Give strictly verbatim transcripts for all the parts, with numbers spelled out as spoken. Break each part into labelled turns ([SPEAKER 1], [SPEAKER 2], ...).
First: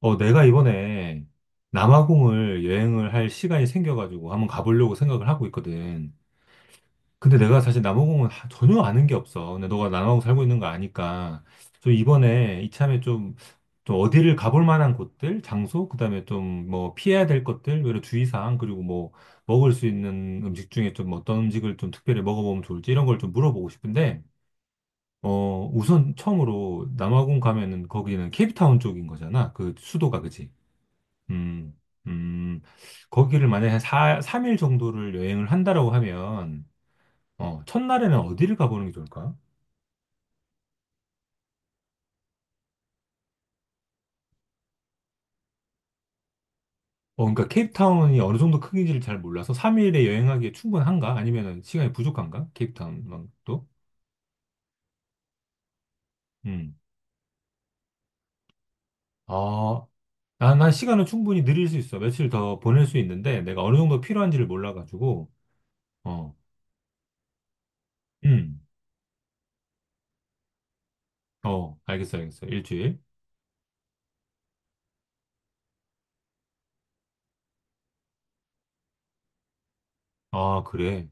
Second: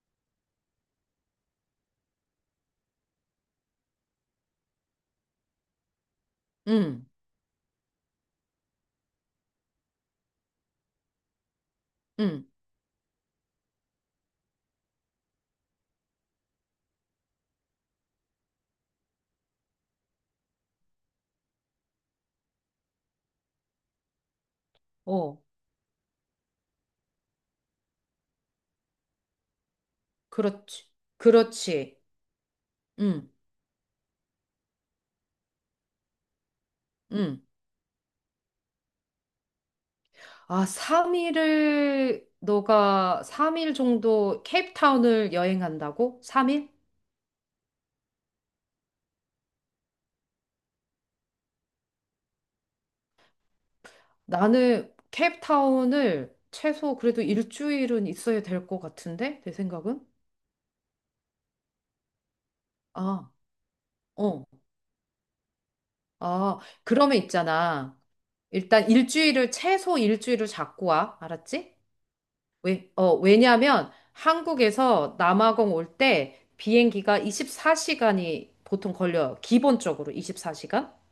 [SPEAKER 1] 어, 내가 이번에 남아공을 여행을 할 시간이 생겨가지고 한번 가보려고 생각을 하고 있거든.
[SPEAKER 2] 응,
[SPEAKER 1] 근데 내가 사실 남아공은 하- 전혀 아는 게 없어. 근데 너가 남아공 살고 있는 거 아니까. 좀
[SPEAKER 2] 응,
[SPEAKER 1] 이번에 이참에 좀, 좀 어디를 가볼 만한 곳들, 장소, 그다음에 좀 뭐 피해야 될 것들, 여러 주의사항, 그리고 뭐 먹을 수 있는 음식 중에 좀 어떤 음식을 좀 특별히 먹어보면 좋을지 이런 걸 좀 물어보고 싶은데,
[SPEAKER 2] 어,
[SPEAKER 1] 어, 우선 처음으로 남아공 가면은 거기는 케이프타운 쪽인 거잖아. 그 수도가, 그지
[SPEAKER 2] 그렇지.
[SPEAKER 1] 음,
[SPEAKER 2] 그렇지.
[SPEAKER 1] 음,
[SPEAKER 2] 응,
[SPEAKER 1] 거기를 만약에 한 사, 삼 일 정도를 여행을 한다라고 하면,
[SPEAKER 2] 응.
[SPEAKER 1] 어, 첫날에는 어디를 가보는 게 좋을까?
[SPEAKER 2] 아, 삼 일을 너가 삼 일 정도 케이프타운을 여행한다고? 삼 일?
[SPEAKER 1] 어, 그러니까 케이프타운이 어느 정도 크기인지를 잘 몰라서 삼 일에 여행하기에 충분한가? 아니면 시간이 부족한가? 케이프타운만도?
[SPEAKER 2] 나는 케이프타운을
[SPEAKER 1] 음.
[SPEAKER 2] 최소 그래도 일주일은 있어야 될 것 같은데? 내
[SPEAKER 1] 아,
[SPEAKER 2] 생각은?
[SPEAKER 1] 난, 난 시간은 충분히 늘릴 수 있어. 며칠 더 보낼 수
[SPEAKER 2] 아,
[SPEAKER 1] 있는데, 내가 어느 정도
[SPEAKER 2] 어.
[SPEAKER 1] 필요한지를 몰라가지고, 어,
[SPEAKER 2] 아, 그러면 있잖아.
[SPEAKER 1] 음,
[SPEAKER 2] 일단 일주일을, 최소 일주일을 잡고 와. 알았지?
[SPEAKER 1] 어, 알겠어, 알겠어.
[SPEAKER 2] 왜,
[SPEAKER 1] 일주일.
[SPEAKER 2] 어, 왜냐면 한국에서 남아공 올 때 비행기가 이십사 시간이 보통 걸려요. 기본적으로
[SPEAKER 1] 아,
[SPEAKER 2] 이십사 시간?
[SPEAKER 1] 그래.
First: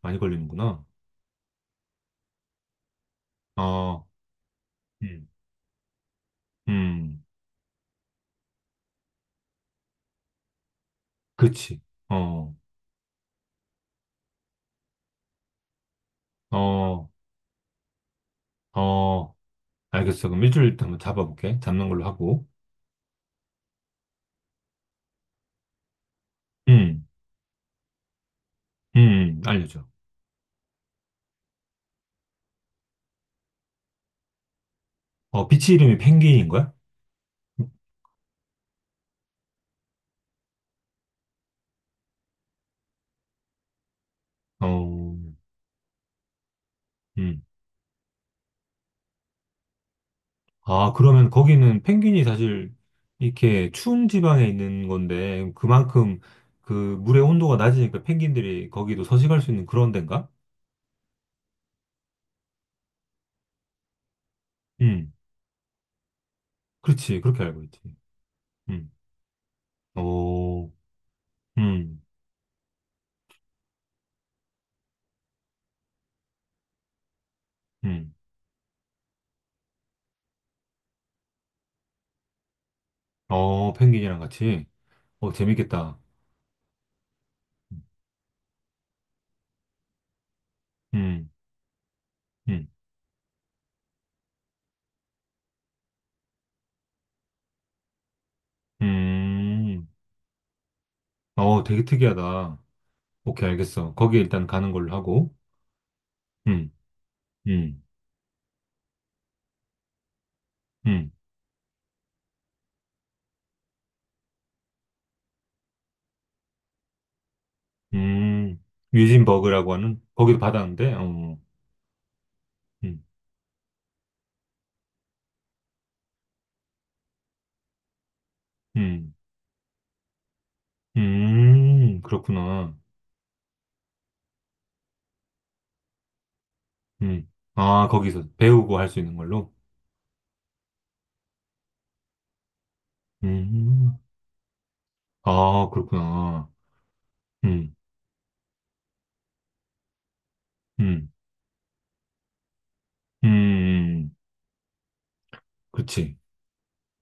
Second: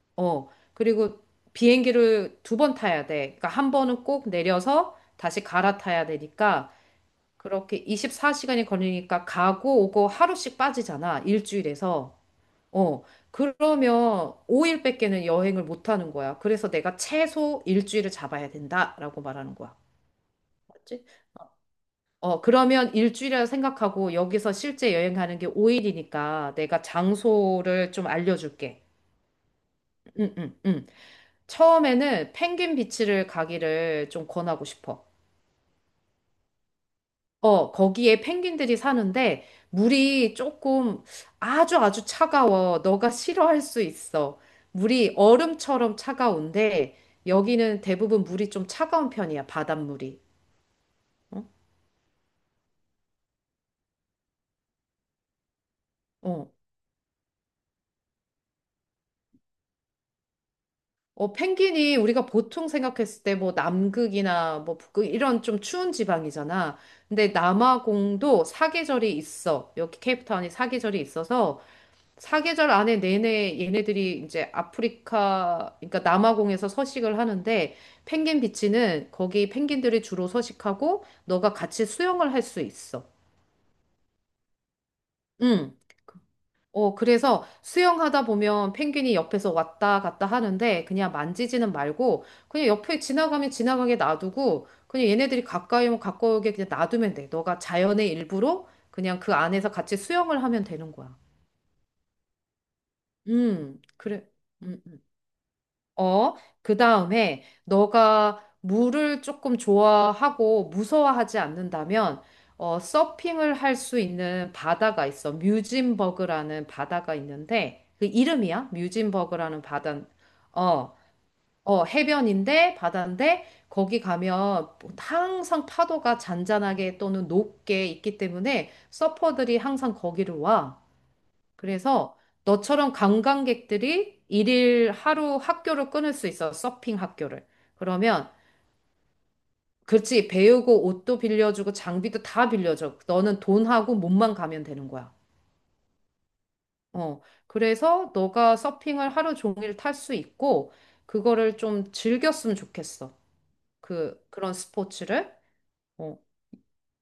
[SPEAKER 1] 많이
[SPEAKER 2] 어,
[SPEAKER 1] 걸리는구나.
[SPEAKER 2] 그리고 비행기를 두 번 타야 돼. 그러니까 한 번은
[SPEAKER 1] 어,
[SPEAKER 2] 꼭 내려서
[SPEAKER 1] 음,
[SPEAKER 2] 다시 갈아타야 되니까
[SPEAKER 1] 음,
[SPEAKER 2] 그렇게 이십사 시간이 걸리니까 가고 오고 하루씩 빠지잖아.
[SPEAKER 1] 그치.
[SPEAKER 2] 일주일에서.
[SPEAKER 1] 어.
[SPEAKER 2] 어, 그러면 오 일밖에는 여행을 못 하는 거야. 그래서 내가
[SPEAKER 1] 어,
[SPEAKER 2] 최소 일주일을 잡아야 된다라고
[SPEAKER 1] 어,
[SPEAKER 2] 말하는 거야.
[SPEAKER 1] 알겠어. 그럼 일주일 일단 한번
[SPEAKER 2] 맞지?
[SPEAKER 1] 잡아볼게. 잡는 걸로
[SPEAKER 2] 어,
[SPEAKER 1] 하고.
[SPEAKER 2] 그러면 일주일이라 생각하고 여기서 실제 여행 가는 게 오 일이니까 내가
[SPEAKER 1] 음,
[SPEAKER 2] 장소를 좀 알려줄게.
[SPEAKER 1] 음, 알려줘.
[SPEAKER 2] 응, 응, 응. 처음에는 펭귄 비치를 가기를 좀 권하고 싶어.
[SPEAKER 1] 어, 비치 이름이 펭귄인 거야?
[SPEAKER 2] 어, 거기에 펭귄들이 사는데 물이 조금 아주 아주 차가워. 너가 싫어할 수 있어. 물이
[SPEAKER 1] 어,
[SPEAKER 2] 얼음처럼 차가운데
[SPEAKER 1] 음.
[SPEAKER 2] 여기는 대부분 물이 좀 차가운 편이야, 바닷물이.
[SPEAKER 1] 아, 그러면 거기는 펭귄이 사실 이렇게 추운 지방에 있는 건데, 그만큼
[SPEAKER 2] 어,
[SPEAKER 1] 그 물의 온도가 낮으니까 펭귄들이 거기도 서식할 수 있는 그런 데인가?
[SPEAKER 2] 어, 펭귄이 우리가 보통 생각했을 때 뭐 남극이나 뭐 북극
[SPEAKER 1] 음,
[SPEAKER 2] 이런 좀 추운 지방이잖아.
[SPEAKER 1] 그렇지.
[SPEAKER 2] 근데
[SPEAKER 1] 그렇게 알고 있지.
[SPEAKER 2] 남아공도
[SPEAKER 1] 음,
[SPEAKER 2] 사계절이 있어. 여기 케이프타운이
[SPEAKER 1] 어,
[SPEAKER 2] 사계절이 있어서
[SPEAKER 1] 음,
[SPEAKER 2] 사계절 안에 내내 얘네들이 이제 아프리카, 그러니까 남아공에서 서식을 하는데
[SPEAKER 1] 음.
[SPEAKER 2] 펭귄 비치는 거기 펭귄들이 주로 서식하고 너가 같이 수영을 할 수 있어.
[SPEAKER 1] 어, 펭귄이랑 같이. 어,
[SPEAKER 2] 응.
[SPEAKER 1] 재밌겠다.
[SPEAKER 2] 어, 그래서 수영하다 보면 펭귄이 옆에서 왔다 갔다 하는데 그냥
[SPEAKER 1] 음,
[SPEAKER 2] 만지지는 말고 그냥
[SPEAKER 1] 음,
[SPEAKER 2] 옆에 지나가면 지나가게 놔두고 그냥 얘네들이 가까이 오면 가까이 오게 그냥 놔두면 돼. 너가 자연의 일부로 그냥 그 안에서
[SPEAKER 1] 음.
[SPEAKER 2] 같이 수영을 하면 되는 거야.
[SPEAKER 1] 아, 어, 되게 특이하다. 오케이,
[SPEAKER 2] 음,
[SPEAKER 1] 알겠어. 거기
[SPEAKER 2] 그래.
[SPEAKER 1] 일단 가는
[SPEAKER 2] 음,
[SPEAKER 1] 걸로
[SPEAKER 2] 음.
[SPEAKER 1] 하고.
[SPEAKER 2] 어,
[SPEAKER 1] 음,
[SPEAKER 2] 그 다음에
[SPEAKER 1] 음,
[SPEAKER 2] 너가 물을 조금 좋아하고
[SPEAKER 1] 음,
[SPEAKER 2] 무서워하지 않는다면, 어, 서핑을 할 수 있는 바다가 있어. 뮤진버그라는 바다가 있는데, 그
[SPEAKER 1] 음.
[SPEAKER 2] 이름이야? 뮤진버그라는
[SPEAKER 1] 뮤진버그라고 하는,
[SPEAKER 2] 바다.
[SPEAKER 1] 거기도 받았는데,
[SPEAKER 2] 어,
[SPEAKER 1] 어,
[SPEAKER 2] 어, 해변인데,
[SPEAKER 1] 음,
[SPEAKER 2] 바다인데, 거기 가면 항상 파도가 잔잔하게 또는 높게 있기 때문에
[SPEAKER 1] 음,
[SPEAKER 2] 서퍼들이 항상 거기를 와.
[SPEAKER 1] 음,
[SPEAKER 2] 그래서
[SPEAKER 1] 그렇구나.
[SPEAKER 2] 너처럼 관광객들이 일일 하루 학교를 끊을 수 있어, 서핑
[SPEAKER 1] 음,
[SPEAKER 2] 학교를.
[SPEAKER 1] 아, 거기서
[SPEAKER 2] 그러면,
[SPEAKER 1] 배우고 할 수 있는 걸로?
[SPEAKER 2] 그렇지, 배우고 옷도 빌려주고 장비도 다 빌려줘. 너는 돈하고
[SPEAKER 1] 음,
[SPEAKER 2] 몸만 가면 되는 거야.
[SPEAKER 1] 아, 그렇구나.
[SPEAKER 2] 어,
[SPEAKER 1] 음,
[SPEAKER 2] 그래서 너가 서핑을 하루 종일 탈 수 있고,
[SPEAKER 1] 음,
[SPEAKER 2] 그거를 좀 즐겼으면 좋겠어.
[SPEAKER 1] 음, 음.
[SPEAKER 2] 그, 그런 스포츠를.
[SPEAKER 1] 그렇지.
[SPEAKER 2] 어,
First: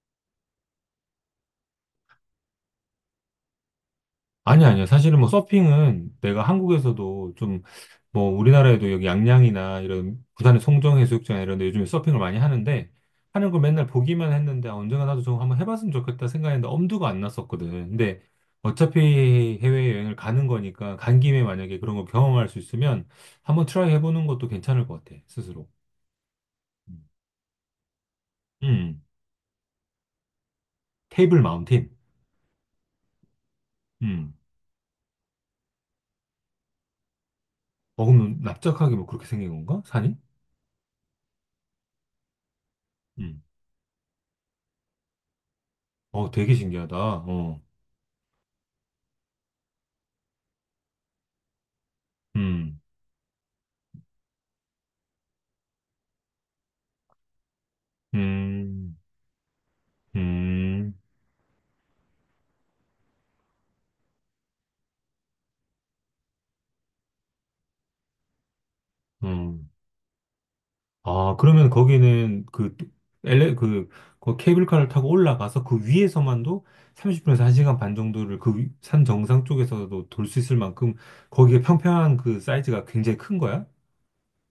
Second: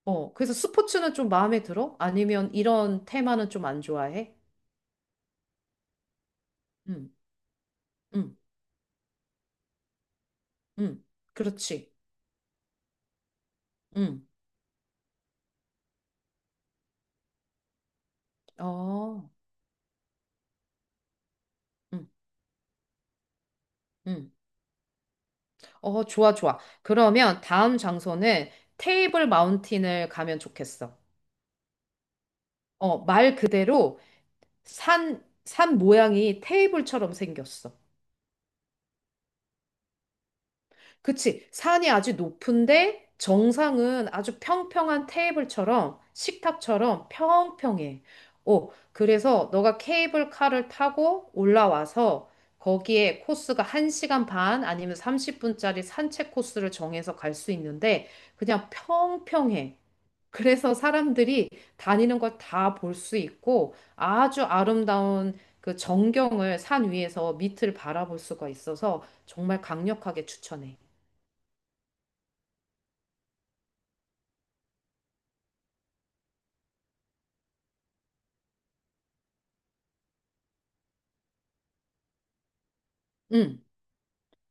[SPEAKER 2] 어. 그래서 스포츠는 좀 마음에 들어? 아니면 이런 테마는 좀 안 좋아해?
[SPEAKER 1] 아니, 아니야. 사실은 뭐 서핑은 내가
[SPEAKER 2] 응,
[SPEAKER 1] 한국에서도 좀 뭐
[SPEAKER 2] 응,
[SPEAKER 1] 우리나라에도 여기 양양이나 이런 부산의
[SPEAKER 2] 응.
[SPEAKER 1] 송정해수욕장 이런 데 요즘에
[SPEAKER 2] 그렇지.
[SPEAKER 1] 서핑을 많이 하는데 하는 걸 맨날
[SPEAKER 2] 응.
[SPEAKER 1] 보기만 했는데 아, 언젠가 나도 좀 한번 해봤으면 좋겠다 생각했는데 엄두가 안 났었거든. 근데 어차피
[SPEAKER 2] 어.
[SPEAKER 1] 해외여행을 가는 거니까 간 김에 만약에 그런 걸
[SPEAKER 2] 음.
[SPEAKER 1] 경험할 수 있으면 한번 트라이 해보는
[SPEAKER 2] 음.
[SPEAKER 1] 것도 괜찮을 것 같아. 스스로.
[SPEAKER 2] 어, 좋아, 좋아.
[SPEAKER 1] 음.
[SPEAKER 2] 그러면 다음 장소는
[SPEAKER 1] 음.
[SPEAKER 2] 테이블 마운틴을 가면 좋겠어.
[SPEAKER 1] 테이블 마운틴.
[SPEAKER 2] 어, 말 그대로
[SPEAKER 1] 음.
[SPEAKER 2] 산, 산 모양이 테이블처럼 생겼어.
[SPEAKER 1] 어, 그럼 납작하게 뭐 그렇게 생긴 건가? 산이?
[SPEAKER 2] 그치? 산이 아주 높은데
[SPEAKER 1] 음.
[SPEAKER 2] 정상은 아주 평평한 테이블처럼
[SPEAKER 1] 어, 되게 신기하다.
[SPEAKER 2] 식탁처럼
[SPEAKER 1] 어.
[SPEAKER 2] 평평해. 어, 그래서 너가 케이블카를 타고 올라와서
[SPEAKER 1] 음.
[SPEAKER 2] 거기에 코스가 한 시간 반 아니면 삼십 분짜리 산책 코스를 정해서 갈 수 있는데 그냥
[SPEAKER 1] 음,
[SPEAKER 2] 평평해. 그래서
[SPEAKER 1] 음,
[SPEAKER 2] 사람들이 다니는 걸 다 볼 수 있고 아주 아름다운 그 전경을 산 위에서 밑을 바라볼 수가 있어서 정말
[SPEAKER 1] 음.
[SPEAKER 2] 강력하게 추천해.
[SPEAKER 1] 아, 그러면 거기는 그, 엘레, 그, 그 케이블카를 타고 올라가서 그 위에서만도 삼십 분에서 한 시간 반 정도를 그 위- 산 정상 쪽에서도 돌 수 있을 만큼 거기에 평평한 그 사이즈가 굉장히 큰
[SPEAKER 2] 응.
[SPEAKER 1] 거야?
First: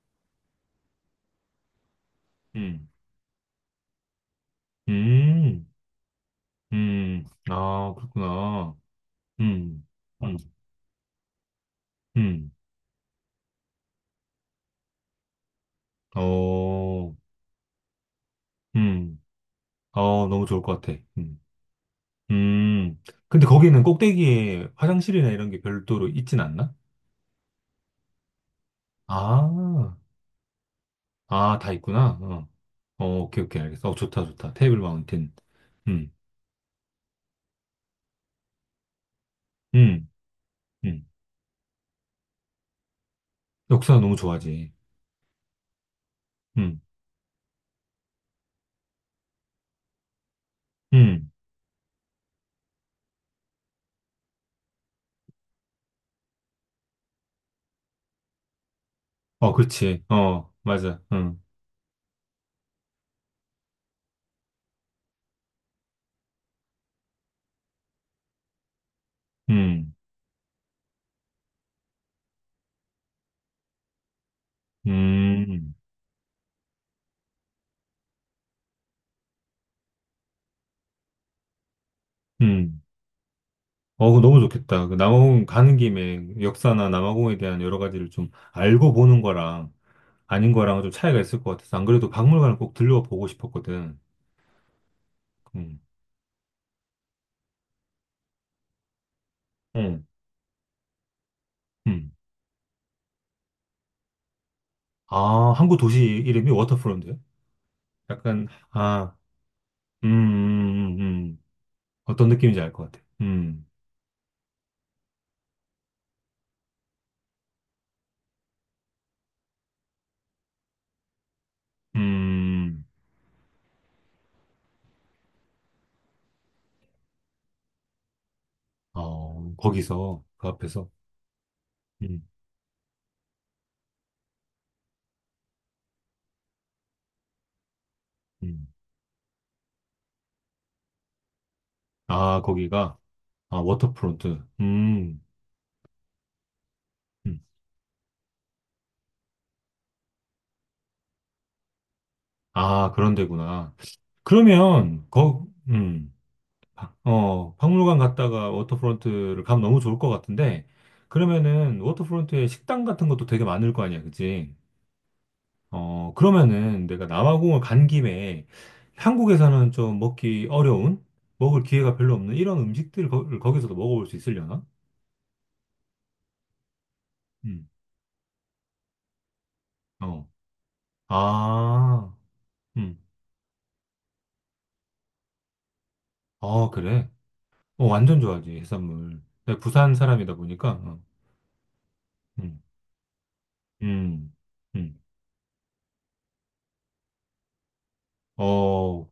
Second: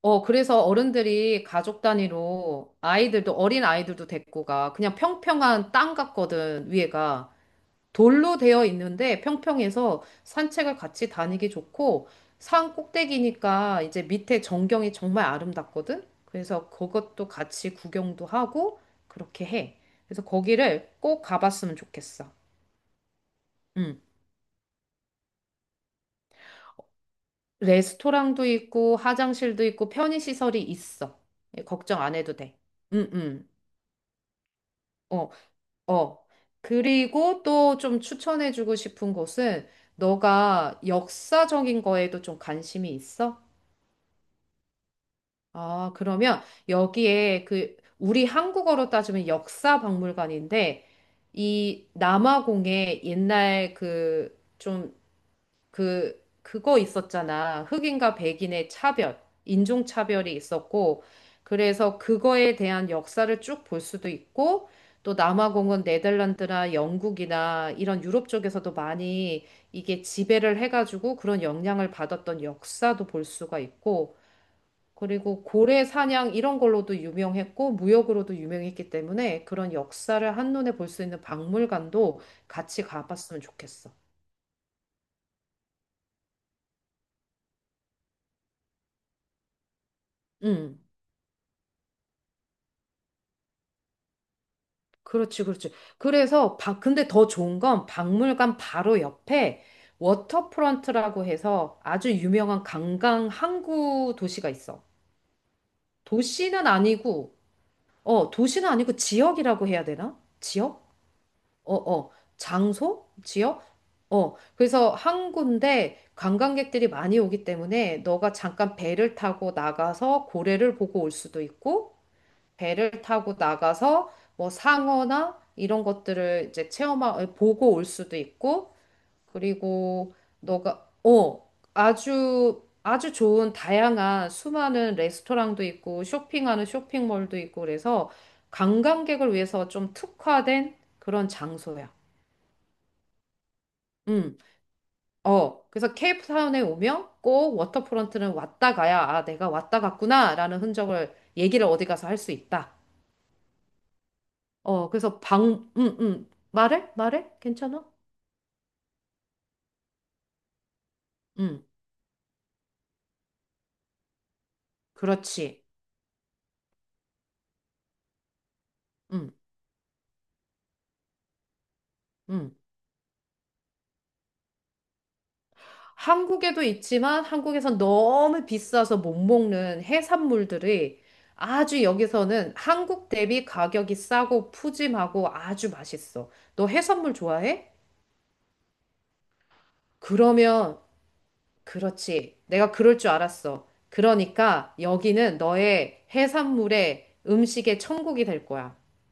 [SPEAKER 2] 어, 그래서 어른들이 가족 단위로
[SPEAKER 1] 음,
[SPEAKER 2] 아이들도 어린 아이들도 데리고 가. 그냥
[SPEAKER 1] 음,
[SPEAKER 2] 평평한 땅 같거든,
[SPEAKER 1] 음.
[SPEAKER 2] 위에가.
[SPEAKER 1] 아,
[SPEAKER 2] 돌로 되어
[SPEAKER 1] 그렇구나.
[SPEAKER 2] 있는데
[SPEAKER 1] 음,
[SPEAKER 2] 평평해서
[SPEAKER 1] 음,
[SPEAKER 2] 산책을 같이 다니기 좋고
[SPEAKER 1] 음.
[SPEAKER 2] 산 꼭대기니까 이제 밑에 전경이 정말 아름답거든. 그래서
[SPEAKER 1] 어,
[SPEAKER 2] 그것도 같이 구경도 하고
[SPEAKER 1] 음.
[SPEAKER 2] 그렇게 해. 그래서
[SPEAKER 1] 어, 너무 좋을 것
[SPEAKER 2] 거기를
[SPEAKER 1] 같아.
[SPEAKER 2] 꼭
[SPEAKER 1] 음.
[SPEAKER 2] 가봤으면 좋겠어.
[SPEAKER 1] 음. 근데 거기는
[SPEAKER 2] 음.
[SPEAKER 1] 꼭대기에 화장실이나 이런 게 별도로 있진 않나?
[SPEAKER 2] 레스토랑도 있고 화장실도 있고
[SPEAKER 1] 아,
[SPEAKER 2] 편의시설이 있어.
[SPEAKER 1] 아,
[SPEAKER 2] 예,
[SPEAKER 1] 다
[SPEAKER 2] 걱정 안
[SPEAKER 1] 있구나.
[SPEAKER 2] 해도
[SPEAKER 1] 어,
[SPEAKER 2] 돼.
[SPEAKER 1] 어,
[SPEAKER 2] 음,
[SPEAKER 1] 오케이,
[SPEAKER 2] 음.
[SPEAKER 1] 오케이, 알겠어. 어, 좋다, 좋다. 테이블
[SPEAKER 2] 어,
[SPEAKER 1] 마운틴. 음,
[SPEAKER 2] 어. 그리고 또 좀 추천해주고 싶은 곳은
[SPEAKER 1] 음,
[SPEAKER 2] 너가
[SPEAKER 1] 음.
[SPEAKER 2] 역사적인 거에도 좀 관심이 있어?
[SPEAKER 1] 역사 너무 좋아하지.
[SPEAKER 2] 아, 그러면
[SPEAKER 1] 음,
[SPEAKER 2] 여기에 그 우리 한국어로 따지면 역사 박물관인데
[SPEAKER 1] 음.
[SPEAKER 2] 이 남아공에 옛날 그 좀 그 그거 있었잖아. 흑인과 백인의 차별,
[SPEAKER 1] 어,
[SPEAKER 2] 인종
[SPEAKER 1] 그렇지.
[SPEAKER 2] 차별이
[SPEAKER 1] 어, 맞아.
[SPEAKER 2] 있었고
[SPEAKER 1] 음,
[SPEAKER 2] 그래서 그거에 대한 역사를 쭉 볼 수도 있고 또 남아공은 네덜란드나 영국이나 이런 유럽 쪽에서도 많이
[SPEAKER 1] 음,
[SPEAKER 2] 이게 지배를 해가지고 그런 영향을 받았던 역사도 볼 수가 있고 그리고
[SPEAKER 1] 음,
[SPEAKER 2] 고래 사냥 이런 걸로도 유명했고 무역으로도 유명했기 때문에 그런 역사를 한눈에 볼 수 있는 박물관도
[SPEAKER 1] 음.
[SPEAKER 2] 같이 가봤으면 좋겠어.
[SPEAKER 1] 어, 그거 너무 좋겠다. 그 남아공 가는 김에 역사나 남아공에 대한 여러 가지를 좀 알고 보는 거랑 아닌
[SPEAKER 2] 응,
[SPEAKER 1] 거랑은 좀 차이가 있을 것 같아서 안 그래도 박물관을 꼭 들려보고 싶었거든.
[SPEAKER 2] 그렇지, 그렇지.
[SPEAKER 1] 음,
[SPEAKER 2] 그래서 바, 근데 더 좋은 건 박물관 바로 옆에
[SPEAKER 1] 음,
[SPEAKER 2] 워터프런트라고 해서 아주
[SPEAKER 1] 음.
[SPEAKER 2] 유명한 관광 항구 도시가 있어.
[SPEAKER 1] 아, 항구 도시 이름이
[SPEAKER 2] 도시는
[SPEAKER 1] 워터프론트요?
[SPEAKER 2] 아니고, 어,
[SPEAKER 1] 약간,
[SPEAKER 2] 도시는 아니고
[SPEAKER 1] 아,
[SPEAKER 2] 지역이라고 해야
[SPEAKER 1] 음,
[SPEAKER 2] 되나? 지역?
[SPEAKER 1] 음, 음. 음.
[SPEAKER 2] 어, 어,
[SPEAKER 1] 어떤 느낌인지 알 것 같아.
[SPEAKER 2] 장소? 지역?
[SPEAKER 1] 음,
[SPEAKER 2] 어, 그래서 한 군데 관광객들이 많이 오기 때문에 너가 잠깐 배를 타고 나가서 고래를 보고 올 수도 있고,
[SPEAKER 1] 음,
[SPEAKER 2] 배를 타고 나가서 뭐 상어나 이런 것들을 이제 체험하, 보고 올 수도 있고,
[SPEAKER 1] 어,
[SPEAKER 2] 그리고
[SPEAKER 1] 거기서, 그
[SPEAKER 2] 너가,
[SPEAKER 1] 앞에서,
[SPEAKER 2] 어,
[SPEAKER 1] 음,
[SPEAKER 2] 아주, 아주 좋은 다양한 수많은 레스토랑도 있고, 쇼핑하는 쇼핑몰도 있고, 그래서
[SPEAKER 1] 음.
[SPEAKER 2] 관광객을 위해서 좀 특화된 그런 장소야.
[SPEAKER 1] 아, 거기가, 아,
[SPEAKER 2] 음,
[SPEAKER 1] 워터프론트. 음,
[SPEAKER 2] 어. 그래서 케이프타운에 오면
[SPEAKER 1] 음.
[SPEAKER 2] 꼭 워터프론트는 왔다 가야, 아, 내가 왔다 갔구나, 라는 흔적을, 얘기를 어디 가서 할 수 있다.
[SPEAKER 1] 아, 그런 데구나.
[SPEAKER 2] 어,
[SPEAKER 1] 그러면,
[SPEAKER 2] 그래서
[SPEAKER 1] 거,
[SPEAKER 2] 방, 음,
[SPEAKER 1] 음,
[SPEAKER 2] 음. 말해?
[SPEAKER 1] 박-
[SPEAKER 2] 말해?
[SPEAKER 1] 어,
[SPEAKER 2] 괜찮아?
[SPEAKER 1] 박물관 갔다가 워터프론트를 가면 너무 좋을 것 같은데,
[SPEAKER 2] 음,
[SPEAKER 1] 그러면은, 워터프론트에 식당 같은 것도 되게 많을 거 아니야, 그치?
[SPEAKER 2] 그렇지.
[SPEAKER 1] 어, 그러면은 내가 남아공을 간 김에
[SPEAKER 2] 음,
[SPEAKER 1] 한국에서는 좀 먹기 어려운, 먹을 기회가 별로 없는
[SPEAKER 2] 음.
[SPEAKER 1] 이런 음식들을 거, 기서도 먹어볼 수 있으려나?
[SPEAKER 2] 한국에도 있지만
[SPEAKER 1] 음.
[SPEAKER 2] 한국에선 너무 비싸서 못 먹는
[SPEAKER 1] 어.
[SPEAKER 2] 해산물들이 아주
[SPEAKER 1] 아,
[SPEAKER 2] 여기서는
[SPEAKER 1] 음.
[SPEAKER 2] 한국 대비 가격이 싸고 푸짐하고 아주 맛있어. 너
[SPEAKER 1] 아, 그래.
[SPEAKER 2] 해산물 좋아해?
[SPEAKER 1] 어, 완전 좋아하지, 해산물. 내가 부산 사람이다 보니까,
[SPEAKER 2] 그러면
[SPEAKER 1] 어.
[SPEAKER 2] 그렇지.
[SPEAKER 1] 음,
[SPEAKER 2] 내가 그럴 줄 알았어.
[SPEAKER 1] 음,
[SPEAKER 2] 그러니까
[SPEAKER 1] 음.
[SPEAKER 2] 여기는 너의 해산물의 음식의 천국이 될 거야.
[SPEAKER 1] 어,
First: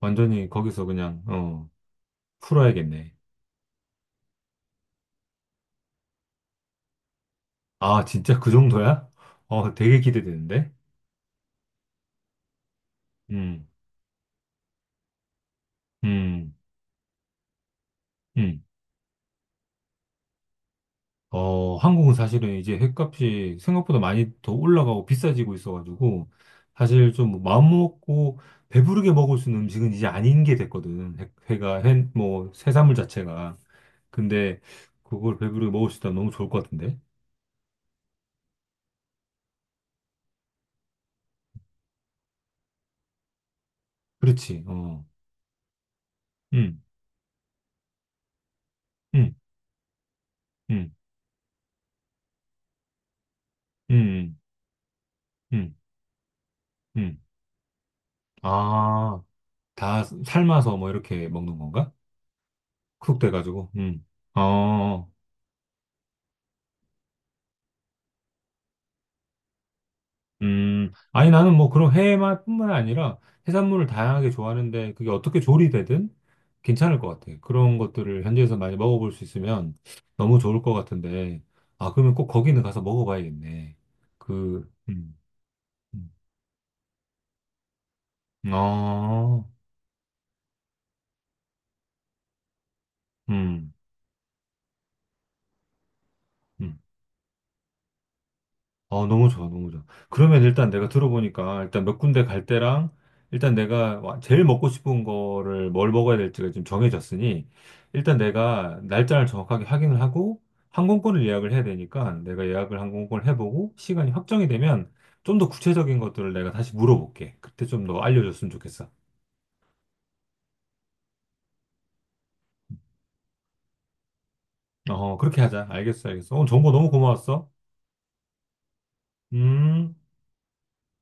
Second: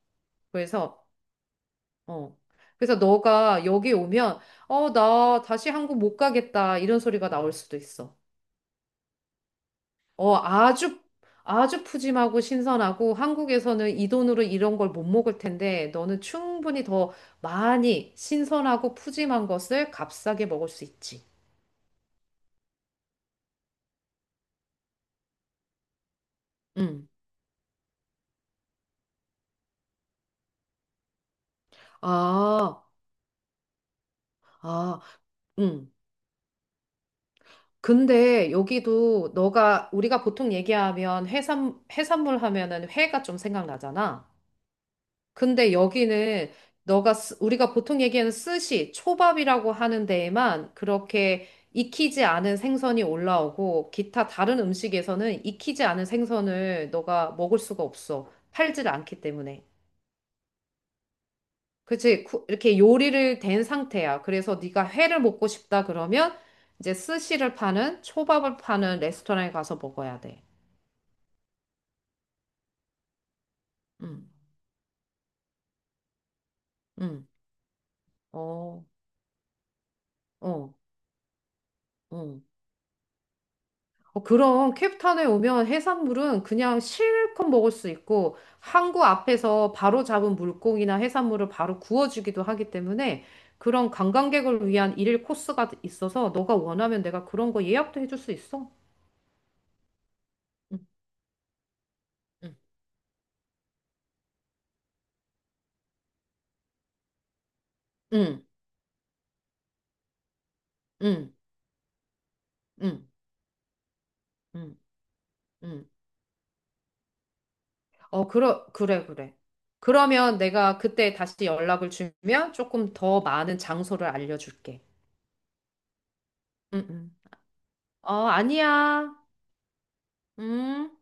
[SPEAKER 1] 완전히 거기서
[SPEAKER 2] 그래서,
[SPEAKER 1] 그냥, 어,
[SPEAKER 2] 어. 그래서
[SPEAKER 1] 풀어야겠네.
[SPEAKER 2] 너가 여기 오면, 어, 나 다시 한국 못 가겠다. 이런 소리가 나올 수도
[SPEAKER 1] 아,
[SPEAKER 2] 있어.
[SPEAKER 1] 진짜 그 정도야? 어, 되게
[SPEAKER 2] 어,
[SPEAKER 1] 기대되는데?
[SPEAKER 2] 아주, 아주 푸짐하고 신선하고
[SPEAKER 1] 음,
[SPEAKER 2] 한국에서는 이 돈으로 이런 걸 못 먹을 텐데 너는
[SPEAKER 1] 음,
[SPEAKER 2] 충분히 더 많이
[SPEAKER 1] 음.
[SPEAKER 2] 신선하고 푸짐한 것을 값싸게 먹을 수 있지.
[SPEAKER 1] 어, 한국은 사실은 이제 횟값이 생각보다 많이 더 올라가고 비싸지고 있어가지고,
[SPEAKER 2] 응.
[SPEAKER 1] 사실 좀 마음먹고 배부르게 먹을 수 있는 음식은 이제 아닌 게 됐거든. 회, 회가, 회, 뭐,
[SPEAKER 2] 아,
[SPEAKER 1] 해산물 자체가. 근데
[SPEAKER 2] 아.
[SPEAKER 1] 그걸 배부르게 먹을
[SPEAKER 2] 응.
[SPEAKER 1] 수 있다면 너무 좋을 것 같은데?
[SPEAKER 2] 근데 여기도 너가 우리가 보통 얘기하면 해산 해산물 하면은 회가 좀 생각나잖아.
[SPEAKER 1] 그렇지, 어.
[SPEAKER 2] 근데 여기는
[SPEAKER 1] 음,
[SPEAKER 2] 너가 쓰- 우리가 보통 얘기하는 스시,
[SPEAKER 1] 음,
[SPEAKER 2] 초밥이라고 하는 데에만
[SPEAKER 1] 음,
[SPEAKER 2] 그렇게 익히지 않은 생선이 올라오고 기타
[SPEAKER 1] 음,
[SPEAKER 2] 다른 음식에서는
[SPEAKER 1] 음,
[SPEAKER 2] 익히지 않은 생선을
[SPEAKER 1] 음.
[SPEAKER 2] 너가 먹을 수가 없어. 팔질
[SPEAKER 1] 아,
[SPEAKER 2] 않기 때문에.
[SPEAKER 1] 다 삶아서 뭐 이렇게 먹는 건가?
[SPEAKER 2] 그치? 쿠- 이렇게
[SPEAKER 1] 쿡
[SPEAKER 2] 요리를 된
[SPEAKER 1] 돼가지고, 음.
[SPEAKER 2] 상태야.
[SPEAKER 1] 어. 어,
[SPEAKER 2] 그래서 네가
[SPEAKER 1] 어.
[SPEAKER 2] 회를 먹고 싶다 그러면 이제 스시를 파는 초밥을 파는 레스토랑에 가서 먹어야 돼.
[SPEAKER 1] 음, 아니, 나는 뭐 그런 해만 뿐만 아니라 해산물을 다양하게
[SPEAKER 2] 음,
[SPEAKER 1] 좋아하는데 그게 어떻게 조리되든 괜찮을 것
[SPEAKER 2] 음,
[SPEAKER 1] 같아. 그런 것들을 현지에서 많이
[SPEAKER 2] 어,
[SPEAKER 1] 먹어볼 수 있으면 너무 좋을 것
[SPEAKER 2] 어,
[SPEAKER 1] 같은데. 아, 그러면 꼭
[SPEAKER 2] 어.
[SPEAKER 1] 거기는 가서 먹어봐야겠네.
[SPEAKER 2] 어,
[SPEAKER 1] 그,
[SPEAKER 2] 그럼
[SPEAKER 1] 음,
[SPEAKER 2] 캡탄에 오면
[SPEAKER 1] 음.
[SPEAKER 2] 해산물은 그냥 실컷 먹을 수 있고 항구
[SPEAKER 1] 아,
[SPEAKER 2] 앞에서 바로 잡은 물고기나 해산물을 바로 구워주기도 하기 때문에
[SPEAKER 1] 음,
[SPEAKER 2] 그런 관광객을 위한 일일 코스가 있어서 너가
[SPEAKER 1] 음.
[SPEAKER 2] 원하면 내가 그런 거 예약도 해줄 수 있어.
[SPEAKER 1] 어, 너무 좋아, 너무 좋아. 그러면 일단
[SPEAKER 2] 응,
[SPEAKER 1] 내가 들어보니까 일단 몇 군데 갈
[SPEAKER 2] 응,
[SPEAKER 1] 때랑 일단 내가 와- 제일 먹고 싶은 거를 뭘 먹어야 될지가 지금 정해졌으니 일단
[SPEAKER 2] 응,
[SPEAKER 1] 내가 날짜를 정확하게 확인을 하고 항공권을
[SPEAKER 2] 응,
[SPEAKER 1] 예약을 해야 되니까 내가 예약을
[SPEAKER 2] 응,
[SPEAKER 1] 항공권을 해보고 시간이 확정이
[SPEAKER 2] 응.
[SPEAKER 1] 되면 좀 더
[SPEAKER 2] 응.
[SPEAKER 1] 구체적인 것들을 내가 다시 물어볼게. 그때 좀 더
[SPEAKER 2] 어,
[SPEAKER 1] 알려줬으면
[SPEAKER 2] 그러,
[SPEAKER 1] 좋겠어.
[SPEAKER 2] 그래, 그래. 그러면 내가 그때 다시 연락을 주면 조금 더 많은 장소를 알려줄게.
[SPEAKER 1] 어, 그렇게 하자. 알겠어, 알겠어. 오늘 정보
[SPEAKER 2] 응,
[SPEAKER 1] 너무
[SPEAKER 2] 응.
[SPEAKER 1] 고마웠어.
[SPEAKER 2] 어, 아니야.
[SPEAKER 1] 음.
[SPEAKER 2] 음.